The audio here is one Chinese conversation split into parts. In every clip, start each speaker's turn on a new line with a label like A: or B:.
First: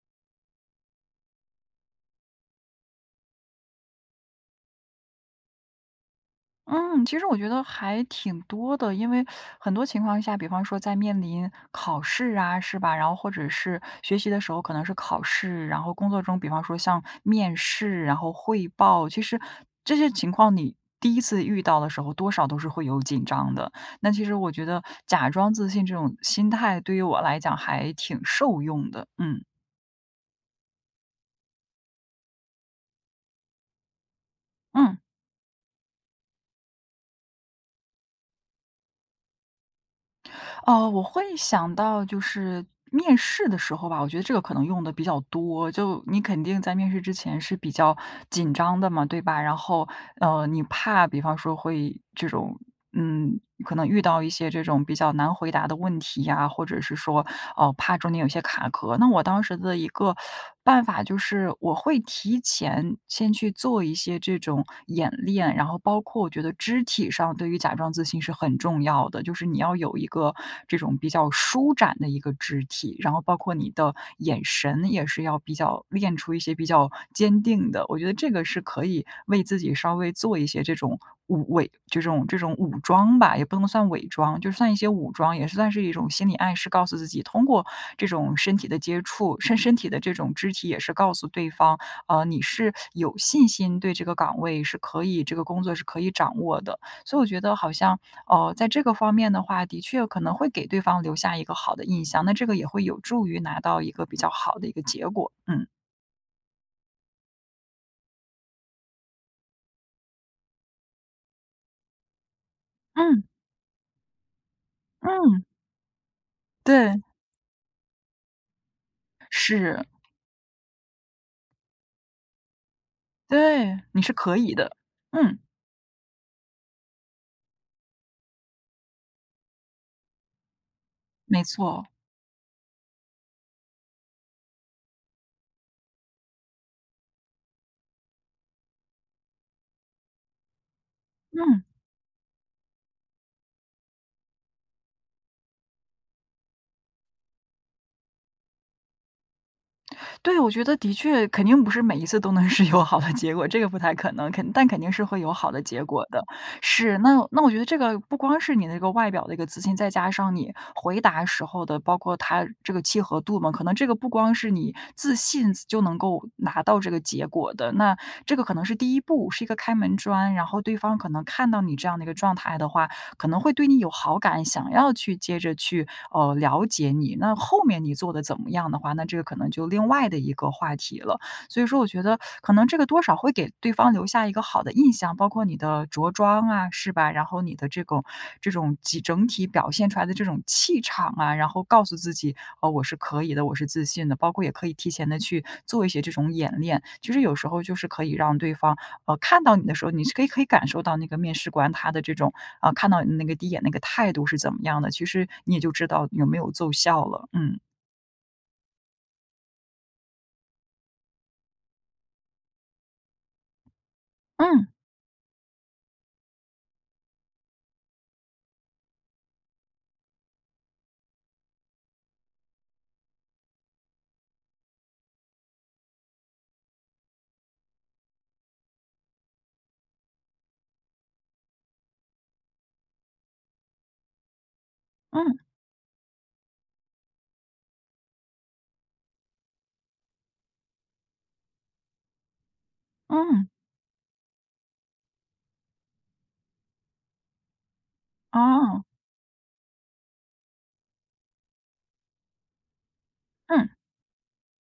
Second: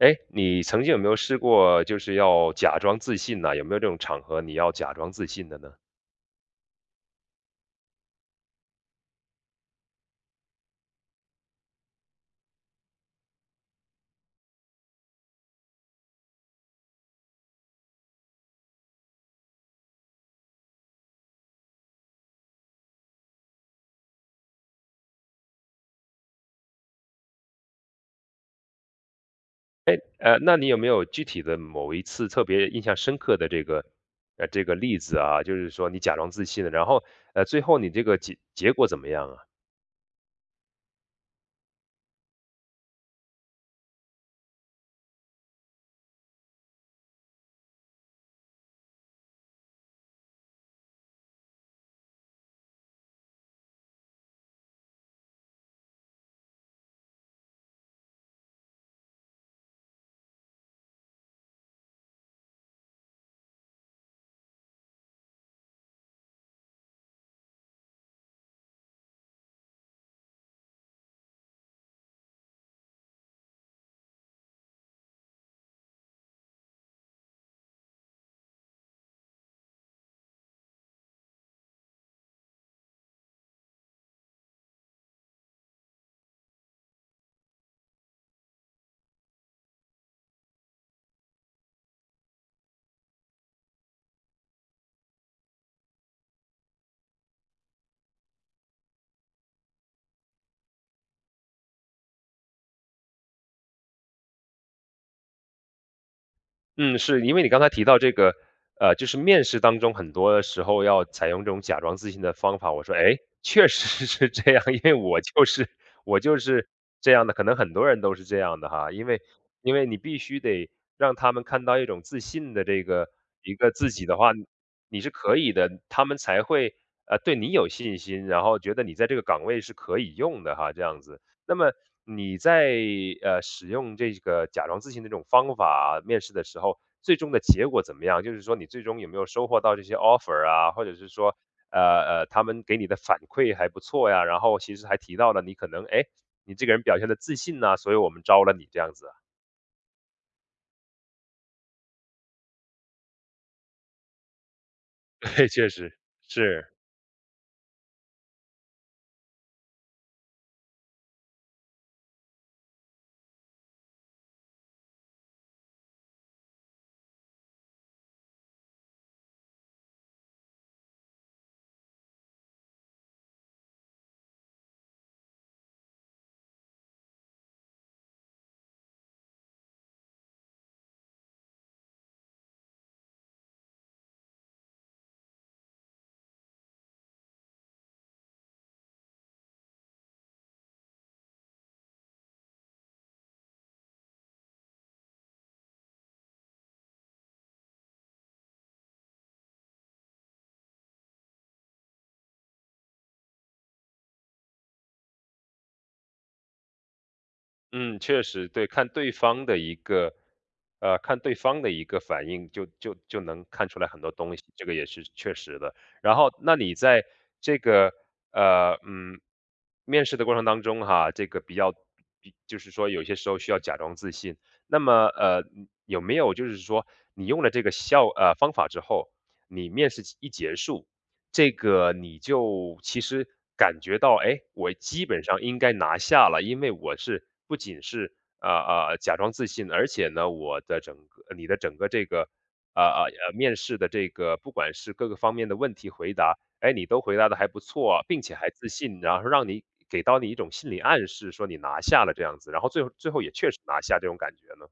A: 诶，你曾经有没有试过就是要假装自信呢？有没有这种场合，你要假装自信的呢？
B: 嗯，其实我觉得还挺多的，因为 很多情况下，比方说在面临考试啊，是吧？然后或者是学习的时候，可能是考试，然后工作中比方说像面试，然后汇报，其实这些情况你第1次遇到的时候，多少都是会有紧张的。那其实我觉得假装自信这种心态，对于我来讲还挺受用的，嗯。
A: 诶，呃，那你有没有具体的某一次特别印象深刻的这个，呃，这个
B: 嗯。
A: 例子啊，就是说你假装自信的，然后，呃，最后你这个结结果怎么样啊？
B: 呃，我会想到就是面试的时候吧，我觉得这个可能用得比较多。就你肯定在面试之前是比较紧张的嘛，对吧？然后，呃，你怕比方说会这种嗯，可能遇到一些这种比较难回答的问题呀，或者是说，呃，怕中间有一些卡壳。那我当时的一个办法就是，我会提前先去做一些这种演练。然后包括我觉得肢体上对于假装自信是很重要的，就是你要有一个这种比较舒展的一个肢体。然后包括你的眼神，也是要比较练出一些比较坚定的。我觉得这个是可以为自己稍微做一些这种武伪，这种这种武装吧，也不能算伪装，就算一些武装。也是算是一种心理暗示，告诉自己通过这种身体的接触，身身体的这种肢体也是告诉对方，呃，你是有信心对这个岗位是可以这个工作是可以掌握的。所以我觉得好像，呃，在这个方面的话，的确可能会给对方留下一个好的印象，那这个也会有助于拿到一个比较好的一个结果，嗯。
A: 嗯，是，因为你刚才提到这个，呃，就是面试当中很多时候，要采用这种假装自信的方法。我说，诶，
B: 嗯。
A: 确实是这样，因为我就
B: 嗯。
A: 是我就是
B: 对。
A: 这样的。可能很多人都是这样的哈，因为因
B: 是。
A: 为你必须得让他们看到一种自信的这个一个
B: 对，
A: 自
B: 你
A: 己
B: 是
A: 的话，
B: 可以的，
A: 你是
B: 嗯。
A: 可以的，他们才会，呃，对你有信心，然后觉得你在这个岗位是可以用的哈，这样子。
B: 没
A: 那么
B: 错。
A: 你在，呃，使用这个假装自信的这种方法面试的时候，最终的结果怎么样？就是说你最终有没有收获到这些 offer 啊？或者是说，
B: 嗯。
A: 呃，呃，他们给你的反馈还不错呀？然后其实还提到了你可能，诶，你这个人表现得自信呐，所以我们招了你，这样子啊？
B: 对，我觉得的确，肯定不是每一次都能是有好的结果，这个不太可能，肯但肯定是会有
A: 对，
B: 好的
A: 确
B: 结
A: 实，
B: 果的。
A: 是。
B: 是，那那我觉得这个，不光是你的那个外表的一个自信，再加上你回答时候的，包括它这个契合度嘛。可能这个不光是你自信，自就能够拿到这个结果的，那这个可能是第1步，是一个开门砖。然后对方可能看到你这样的一个状态的话，可能会对你有好感，想要去接着去，呃，了解你。那后面你做得怎么样的话，那这个可能就另外的一个话题了。所以说我觉得，可能这个多少会给对方留下一个好的印象，包括你的着装啊，是吧？然后你的这个这种集整体表现出来的这种气场啊。然后告诉自己：“啊，我是可以的，我是自信的。”包括也可以提前地去做一些这种演练，就是有时候就是可以让对方，呃，看到你的时候，你是可以可以感受到那个面试官他的这种，啊，看到你那个第1眼那个态度是怎么样的。其实你也就知道有没有奏效了，嗯。
A: 嗯，确实，对，看对方的一个，呃，看对方的一个反应，就就就能看出来很多东西，这
B: 嗯。
A: 个也是确实的。然后那你在这个，呃，嗯，面试的过程当中哈，这个比较比就是说有些时候需要假装自信。那么，呃，嗯，有没有就是说你用了这个效呃，方法之后，你面试结一结束，这个你就其实感觉到，诶，我基本
B: 嗯。
A: 上应该拿下了。因为我是不仅是，呃，呃，假装自信，而且呢，我的整个呃，你的整个这个，呃，呃，呃，
B: 嗯。
A: 面试的这个不管是各个方面的问题回答，诶，你都回答得还不错啊，并且还自
B: 哦。
A: 信。然后让你给到你一种心理暗示，说你拿下了这样子，然后最后最后也确实
B: 嗯。
A: 拿下这种感觉呢？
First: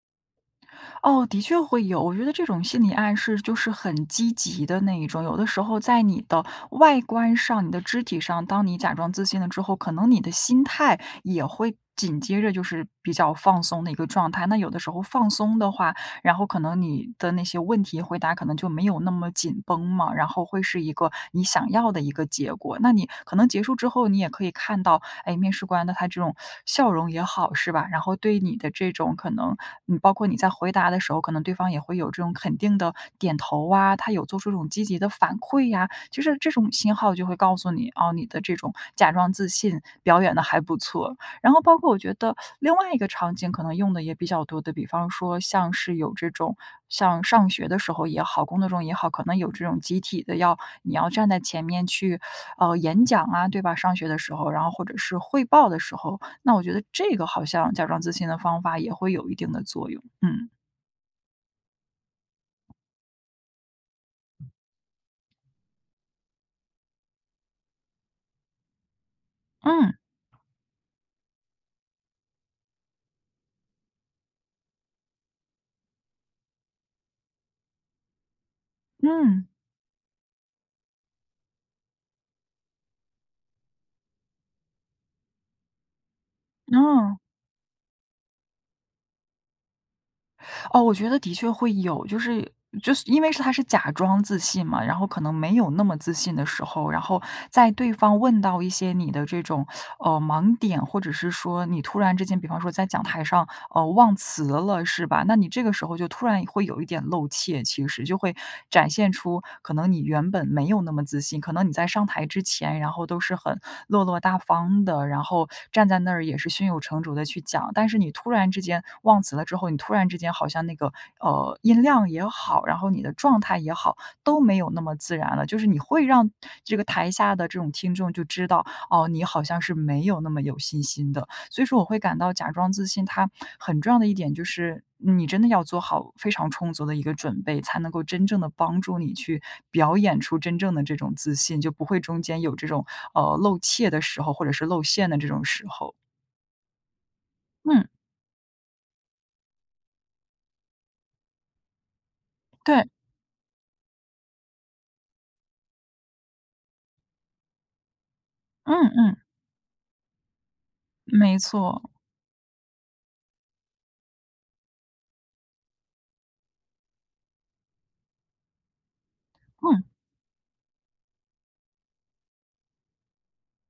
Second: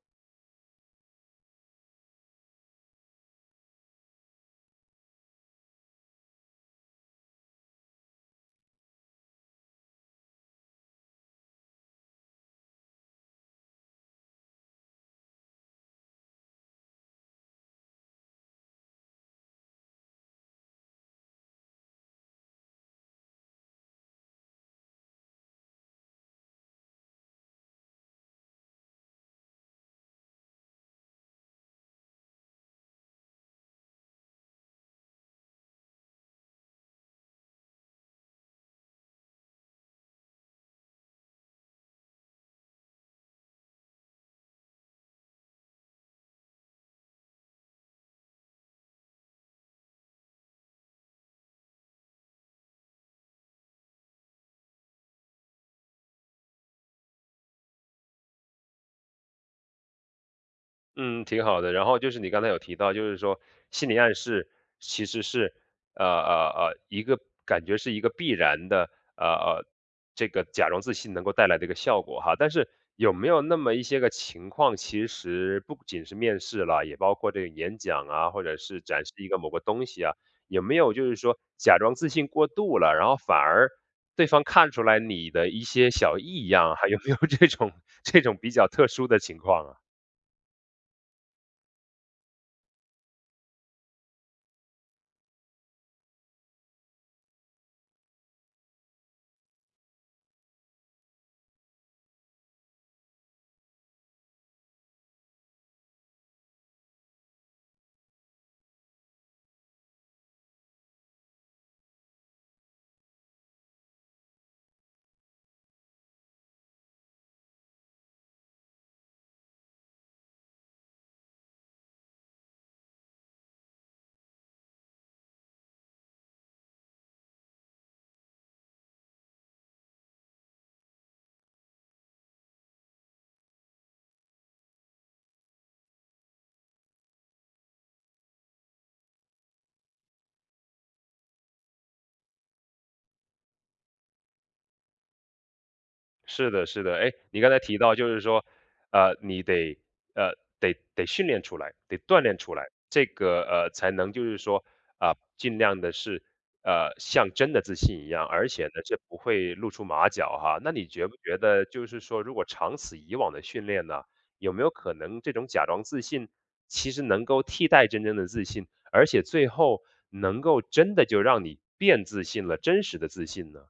B: 哦，的确会有，我觉得这种心理暗示就是很积极的那一种，有的时候在你的外观上、你的肢体上，当你假装自信了之后，可能你的心态也会紧接着就是比较放松的一个状态。那有的时候放松的话，然后可能你的那些问题回答可能就没有那么紧绷嘛，然后会是一个你想要的一个结果。那你可能结束之后，你也可以看到，哎，面试官的他这种笑容也好是吧？然后对你的这种可能你包括你在回答的时候，可能对方也会有这种肯定地点头啊，他有做出这种积极的反馈呀，就是这种信号就会告诉你，哦，你的这种假装自信表演得还不错。然后包括我觉得另外一个场景可能用得也比较多的，比方说像是有这种，像上学的时候也好、工作中也好，可能有这种集体的，要你要站在前面去，呃，演讲啊，对吧？上学的时候，然后或者是汇报的时候，那我觉得这个好像假装自信的方法也会有一定的作用。嗯。
A: 嗯，挺好的。然后就是你刚才有提到，就是说心理暗
B: 嗯。
A: 示，其实是，呃，呃，呃，一个感觉是一个必然的，呃，呃，
B: 嗯。
A: 这个假装自信能够带来这个效果哈。但是有没有那么一些个情况，其实不仅是面试了，也包括这个演讲啊，或者是展示一个
B: 嗯。
A: 某个东西啊，有没有就是说假装自信过度了，然后反而对方看出来你的一些小异样，还有没有
B: 哦。
A: 这种这种比较特殊的情况啊？
B: 哦，我觉得的确会有。就是就是因为是它是假装自信嘛，然后可能没有那么自信的时候，然后在对方问到一些你的这种，呃，盲点，或者是说你突然之间，比方说在讲台上，呃，忘词了，是吧？那你这个时候，就突然会有一点露怯其实，就会展现出可能你原本没有那么自信，可能你在上台之前，然后都是很落落大方的，然后站在那儿也是胸有成竹地去讲，但是你突然之间忘词了之后，你突然之间好像那个，呃，音量也好，然后你的状态也好，都没有那么自然了。就是你会让这个台下的这种听众就知道，哦，你好像是没有那么有信心的，所以说我会感到假装自信它很重要的一点就是，嗯你真的要做好非常充足的一个准备，才能够真正地帮助你去表演出真正的这种自信，就不会中间有这种，呃，露怯的时候或者是露馅的这种时候。
A: 是的，是的。诶？你刚才提
B: 嗯。
A: 到就是说，呃，你得，呃，得得训练出来得锻炼出来。
B: 对。
A: 这个，呃，才能就是说，呃，尽量地是，呃，像真的自信一样，而且呢
B: 嗯，
A: 这不
B: 嗯。
A: 会露出马脚哈。那你觉不觉
B: 没
A: 得，就
B: 错。
A: 是说如果长此以往地训练呢，有没有可能这种假装自信，其实能够替代真正的自信，而且最后
B: 嗯。
A: 能够真的就让你变自信了，真实的自信呢？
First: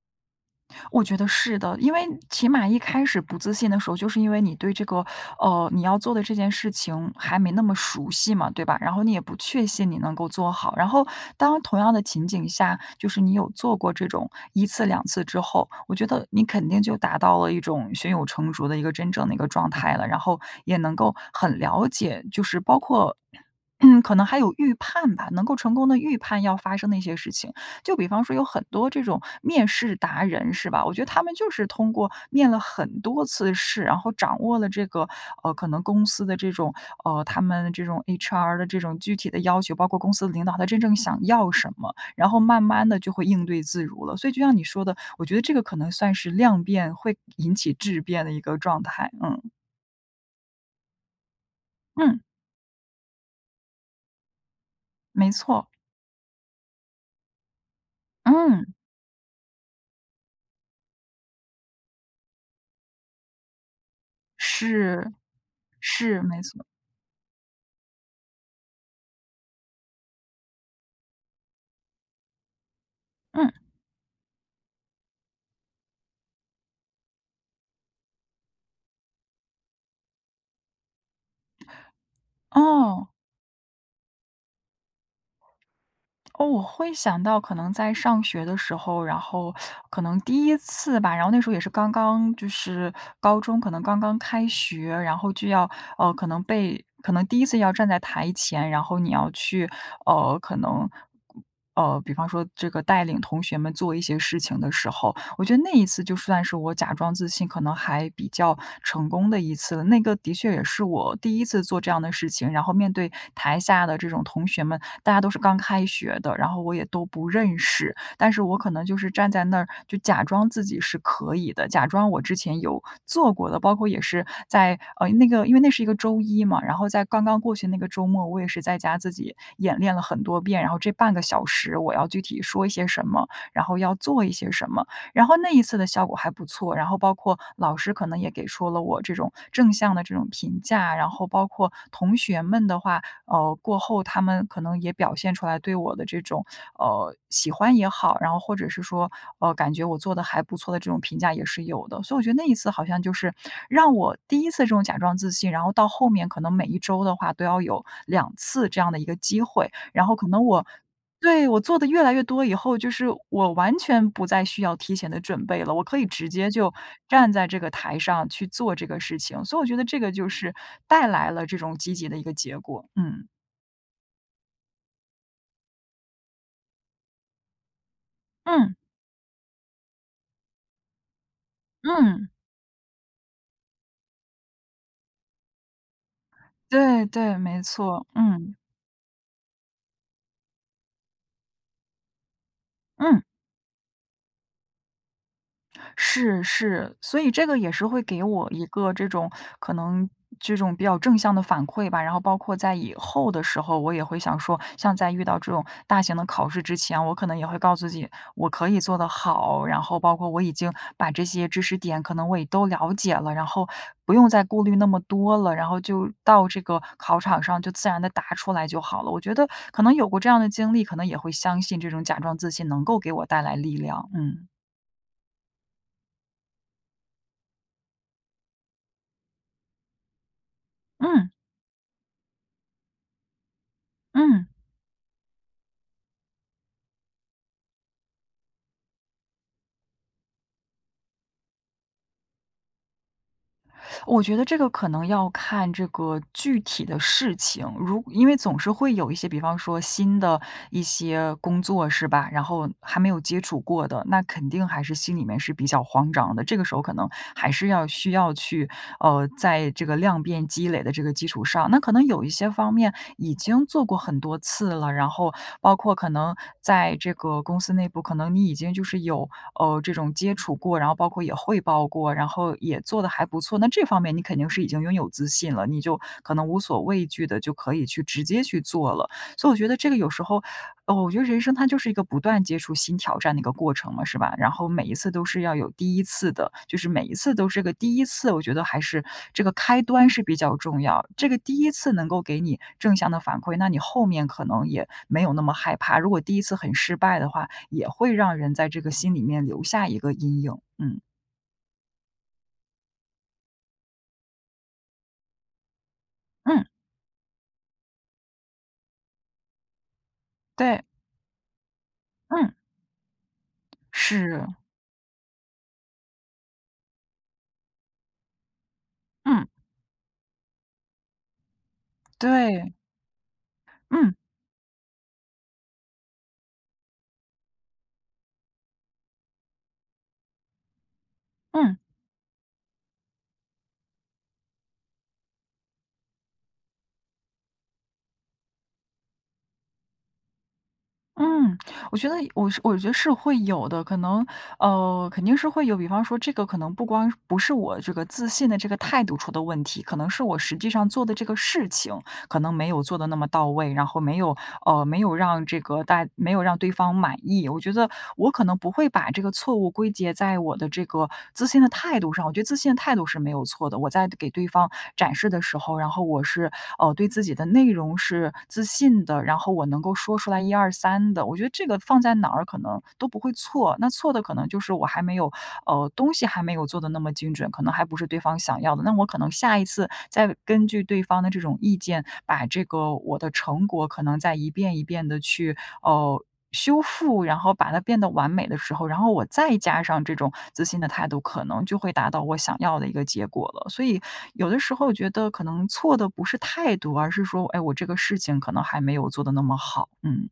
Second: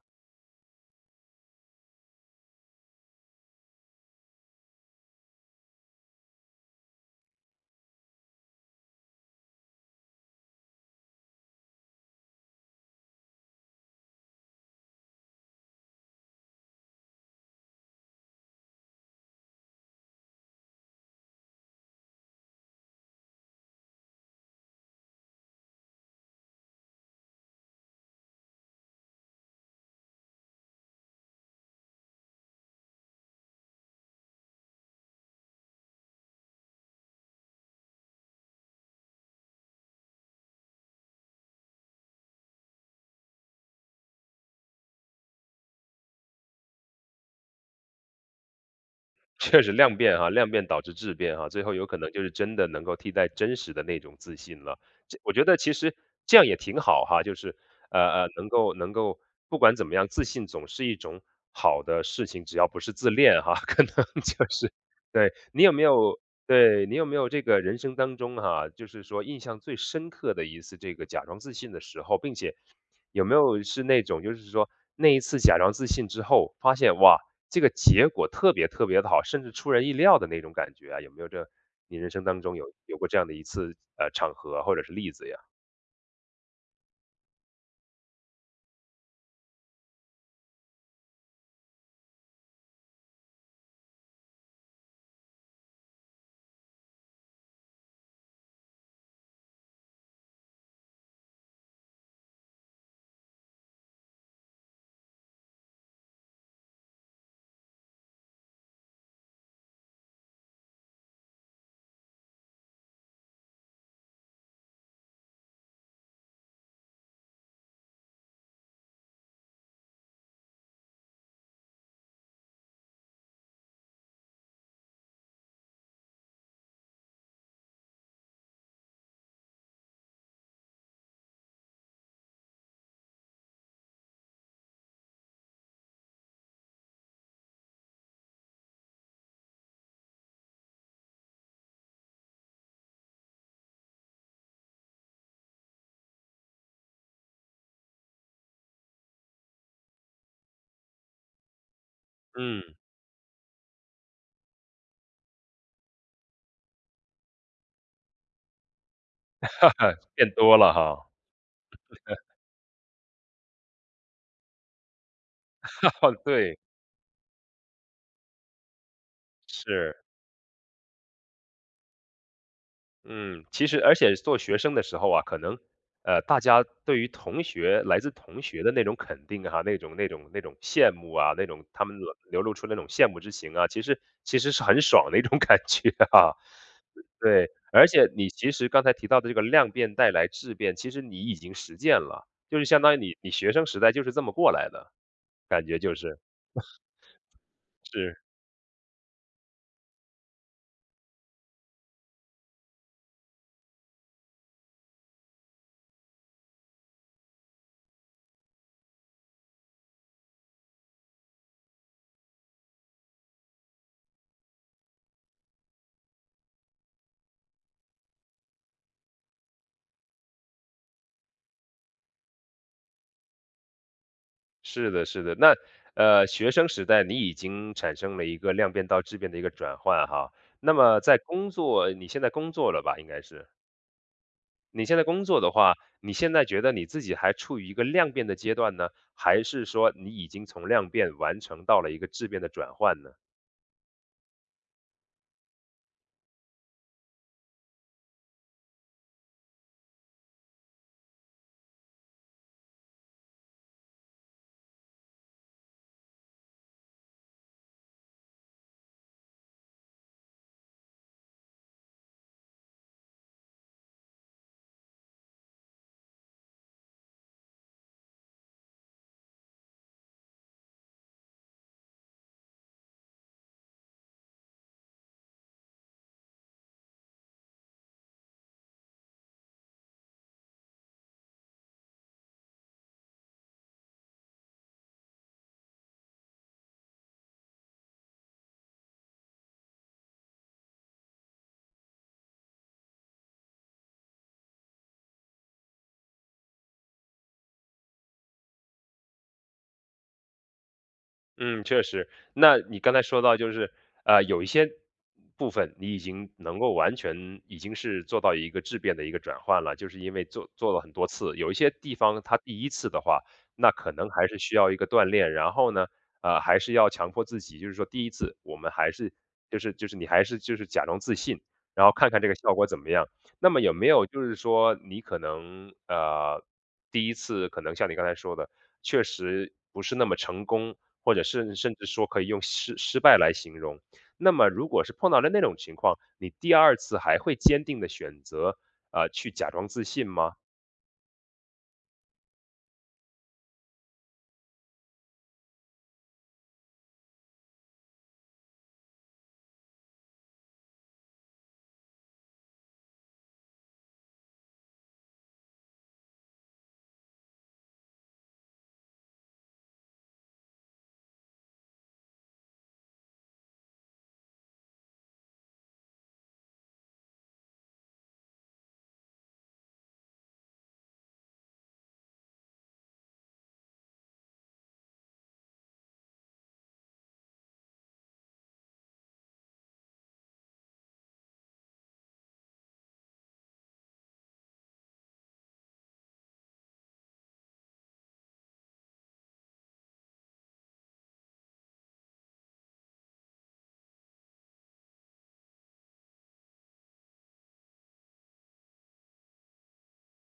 B: 我觉得是的，因为起码一开始不自信的时候，就是因为你对这个，呃，你要做的这件事情还没那么熟悉嘛，对吧？然后你也不确信你能够做好。然后当同样的情景下，就是你有做过这种1次2次之后，我觉得你肯定就达到了一种胸有成竹的一个真正的一个状态了，然后也能够很了解，就是包括 嗯，可能还有预判吧？能够成功地预判要发生的一些事情。就比方说有很多这种面试达人是吧？我觉得他们就是通过面了很多次试，然后掌握了这个，呃，可能公司的这种，呃，他们的这种，HR 的这种具体的要求，包括公司的领导他真正想要什么，然后慢慢地就会应对自如了。所以就像你说的，我觉得这个可能算是量变会引起质变的一个状态。嗯。
A: 确实量变啊，量变导致质变啊，最后有可能
B: 嗯。
A: 就是真的能够替代真实的那种自信了。这
B: 没
A: 我觉得
B: 错。
A: 其实这样也挺好哈，就是，呃，呃，能
B: 嗯。
A: 够能够不管怎么样，自信总是一种好的事情，只要不是自恋哈。可能就是
B: 是，
A: 对，你有没有
B: 是，没错。
A: 对，你有没有这个人生当中啊，就是说印象最深刻的一次这个假装自信的时候，并且有没
B: 嗯。
A: 有是那种就是说那一次假装自信之后发现，哇，这个结果特别特别地好，甚至出人意料的那种感觉啊，有没有这你人生当中有有
B: 哦。
A: 过这样的一次，呃，场合或者是例子呀？
B: 哦，我会想到可能在上学的时候，然后 可能第1次吧，然后那时候也是刚刚就是高中可能刚刚开学，然后就要，呃，可能被可能第1次要站在台前，然后你要去，呃，可能，呃，比方说这个带领同学们做一些事情的时候，我觉得那一次就算是我假装自信，可能还比较成功的一次了。那个的确也是我第1次做这样的事情，然后面对台下的这种同学们，大家都是刚开学的，然后我也都不认识，但是我可能就是站在那儿就假装自己是可以的，假装我之前有做过的，包括也是在呃，那个因为那是个周一嘛，然后在刚刚过去的那个周末，我也是在家自己演练了很多遍，然后这半个小时我要具体说一些什么，然后要做一些什么。然后那一次的效果还不错，然后包括老师可能也给出了我这种正向的这种评价，然后包括同学们的话，呃，过后他们可能也表现出来对我的这种，呃，喜欢也好，然后或者是说“哦，感觉我做得还不错”的这种评价也是有的。所以我觉得那一次
A: 嗯。
B: 好像就是让我第1次这种假装自信，然后到后面可能每一周的话都要有2次这样的一个机会，然后可
A: 变
B: 能
A: 多
B: 我
A: 了哈。
B: 对，我做得越来越多以后，就是我完全不再需要提前的准备了，我可以 直接
A: 对。
B: 就站在这个台上去做这个事情，所以我觉得
A: 是。
B: 这个就是带来了这种积极的一个结果。嗯。
A: 嗯，其实而且做学生的时候啊，可能，呃，大家对于同学来自同学的
B: 嗯。
A: 那种肯定啊，那种那种那种羡慕啊，那种他们
B: 嗯。
A: 流露出那种羡慕之情啊，其实其实是很爽的一种感觉啊，呃
B: 对，对，
A: 对。
B: 没
A: 而
B: 错。
A: 且你其
B: 嗯。
A: 实刚才提到的这个量变带来质变，其实你已经实践了，就是相当于你
B: 嗯。
A: 你学生时代就是这么过来的，感觉就是。
B: 是，是。所以这个也是会
A: 是。
B: 给我一个这种可能这种比较正向的反馈吧，然后包括在以后的时候，我也会想说，像在遇到这种大型的考试之前，我可能也会告诉自己我可以做得好，然后包括我已经把这些知识点可能我也都了解了，然后不用再顾虑那么多了，然后就到这个考场上就自然地答出来就好了。我觉得可能有过这样的经历，可能也会相信这种假装自信能够给我带来力量，嗯。
A: 是的，是的。那，呃，学生时代你已经产生了一个量变到质变的一个转换哈，那么在
B: 嗯。
A: 工作你现在工作了吧？应该是。
B: 嗯。
A: 你现在工作的话，你现在觉得你自己还处于一个量变的阶段呢？还是说你已经从量变完成到了一个质变的转换呢？
B: 我觉得这个可能要看这个具体的事情，如因为总是会有一些比方说新的一些工作，是吧？然后还没有接触过的，那肯定还是心里面是比较慌张的。这个时候可能还是要需要去，呃，在这个量变积累的这个基础上那可能有一些方面已经做过很多次了，然后包括可能在这个公司内部，可能你已经就是有，呃，这种接触过，然后包括也汇报过，然后也做得还不错，那这方面你肯定是已经拥有自信了，你就可能无所畏惧地就可以去直接去做了。所以我觉得这个有时候哦，我觉得人生它就是一个不断接触新挑战的一个过程嘛，是吧？然后每一次都是要有第1次的，就是每一次都是个第1次，我觉得还是这个开端是比较重要。这个第1次能够给你正向的反馈，那你后面可能也没有那么害怕。如果第1次很失败的话，也会让人在这个心里面留下一个阴影，嗯。
A: 嗯，确实。那你刚才说到就是，呃，有一些部分你已经能
B: 嗯。
A: 够完全已经是做到一个质变的一个转换了，就是因为做做了
B: 对。
A: 很多次，有一些地方它
B: 嗯。
A: 第1次的话，那可能还是
B: 是。
A: 需要一个锻炼。然后呢，呃，还是要强迫自己，就是说第1次我们还是，
B: 嗯。
A: 就是就是你还是就是假装自信，然后看看这个效果
B: 对。
A: 怎么样。那么有没有
B: 嗯。
A: 就是说你可能，呃，第一次可能像你刚才说的，确实不是那么成功，或者甚至甚
B: 嗯。
A: 至说可以用失失败来形容。那么如果是碰到了那种情况，你第2次还会坚定地选择，呃，去假装自信吗？
B: 嗯，我觉得我我觉得是会有的，可能，呃，肯定是会有，比方说这个可能不光不是我这个自信的这个态度出的问题，可能是我实际上做的这个事情可能没有做得那么到位。然后没有呃，没有让这个大没有让对方满意。我觉得我可能不会把这个错误归结在我的这个自信的态度上，我觉得自信的态度是没有错的，我在给对方展示的时候，然后我是，哦，对自己的内容是自信的，然后我能够说出来一二三的。我觉得这个放在哪儿可能都不会错，那错的可能就是我还没有呃，东西还没有做得那么精准，可能还不是对方想要的。那我可能下一次再根据对方的这种意见，把这个我的成果可能再一遍一遍地去，哦，修复，然后把它变得完美的时候，然后我再加上这种自信的态度，可能就会达到我想要的一个结果了。所以有的时候觉得可能错的不是态度，而是说，哎，我这个事情可能还没有做得那么好，嗯。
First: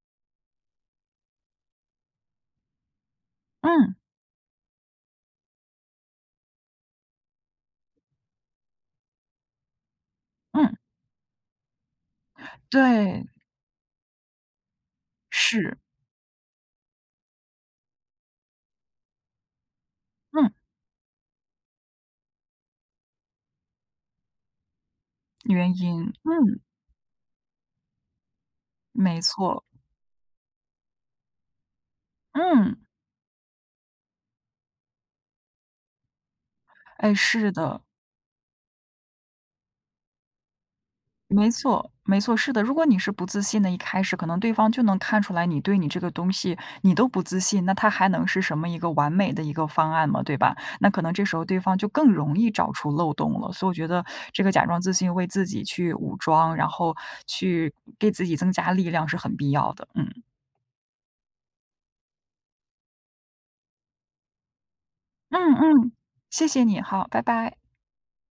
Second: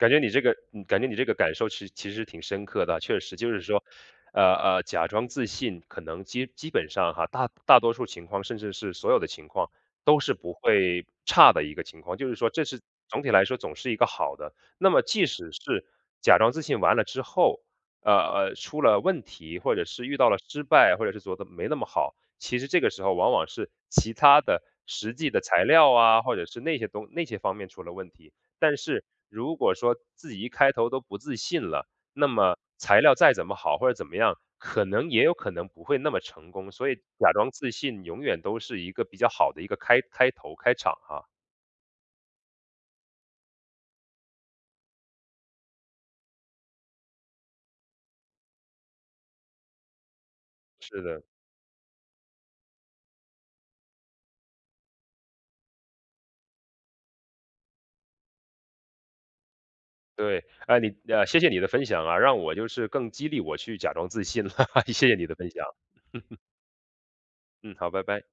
A: 感觉你这个嗯，感觉你这个感受其实其实挺深刻的，确实就是说，
B: 嗯。
A: 呃，呃，假装自信可能基基本上哈，大大多数情况，甚至是所有的情况都是不
B: 嗯。
A: 会差的一个情况，就是说这是总
B: 对。
A: 体来说总是一个好的。那么即使
B: 是。
A: 是假装自信完了之后，呃，呃，出了问题，或者是遇到了
B: 嗯。
A: 失败，或者是觉得没那么好，其实这个时候往往是其它的实际的材
B: 原
A: 料
B: 因，
A: 啊，或者是
B: 嗯。
A: 那些东那些方面出了问题。但是
B: 没
A: 如
B: 错。
A: 果说自己一开头都不自信了，那么
B: 嗯。
A: 材料再怎么好或者怎么样，可能也有可能不会那么成功。所以
B: 哎，
A: 假
B: 是
A: 装自
B: 的。
A: 信永远都是一个比较好的一个开开头、开场啊。
B: 没错，没错，是的。如果你是不自信的，一开始可能对方就能看出来你对你这个东西，你都不自信，那它还能是什么一个完美的一个方案吗，对吧？那可
A: 是
B: 能
A: 的。
B: 这时候对方就更容易找出漏洞了。所以我觉得这个假装自信为自己去武装，然后去给自己增加力量是很必要的。嗯。
A: 对。呃你呃，谢谢你的分享啊，让我就是更激励我去假装自信了，谢谢你的分
B: 嗯，
A: 享。
B: 嗯，谢谢你。好，拜拜。
A: 嗯，好。拜拜。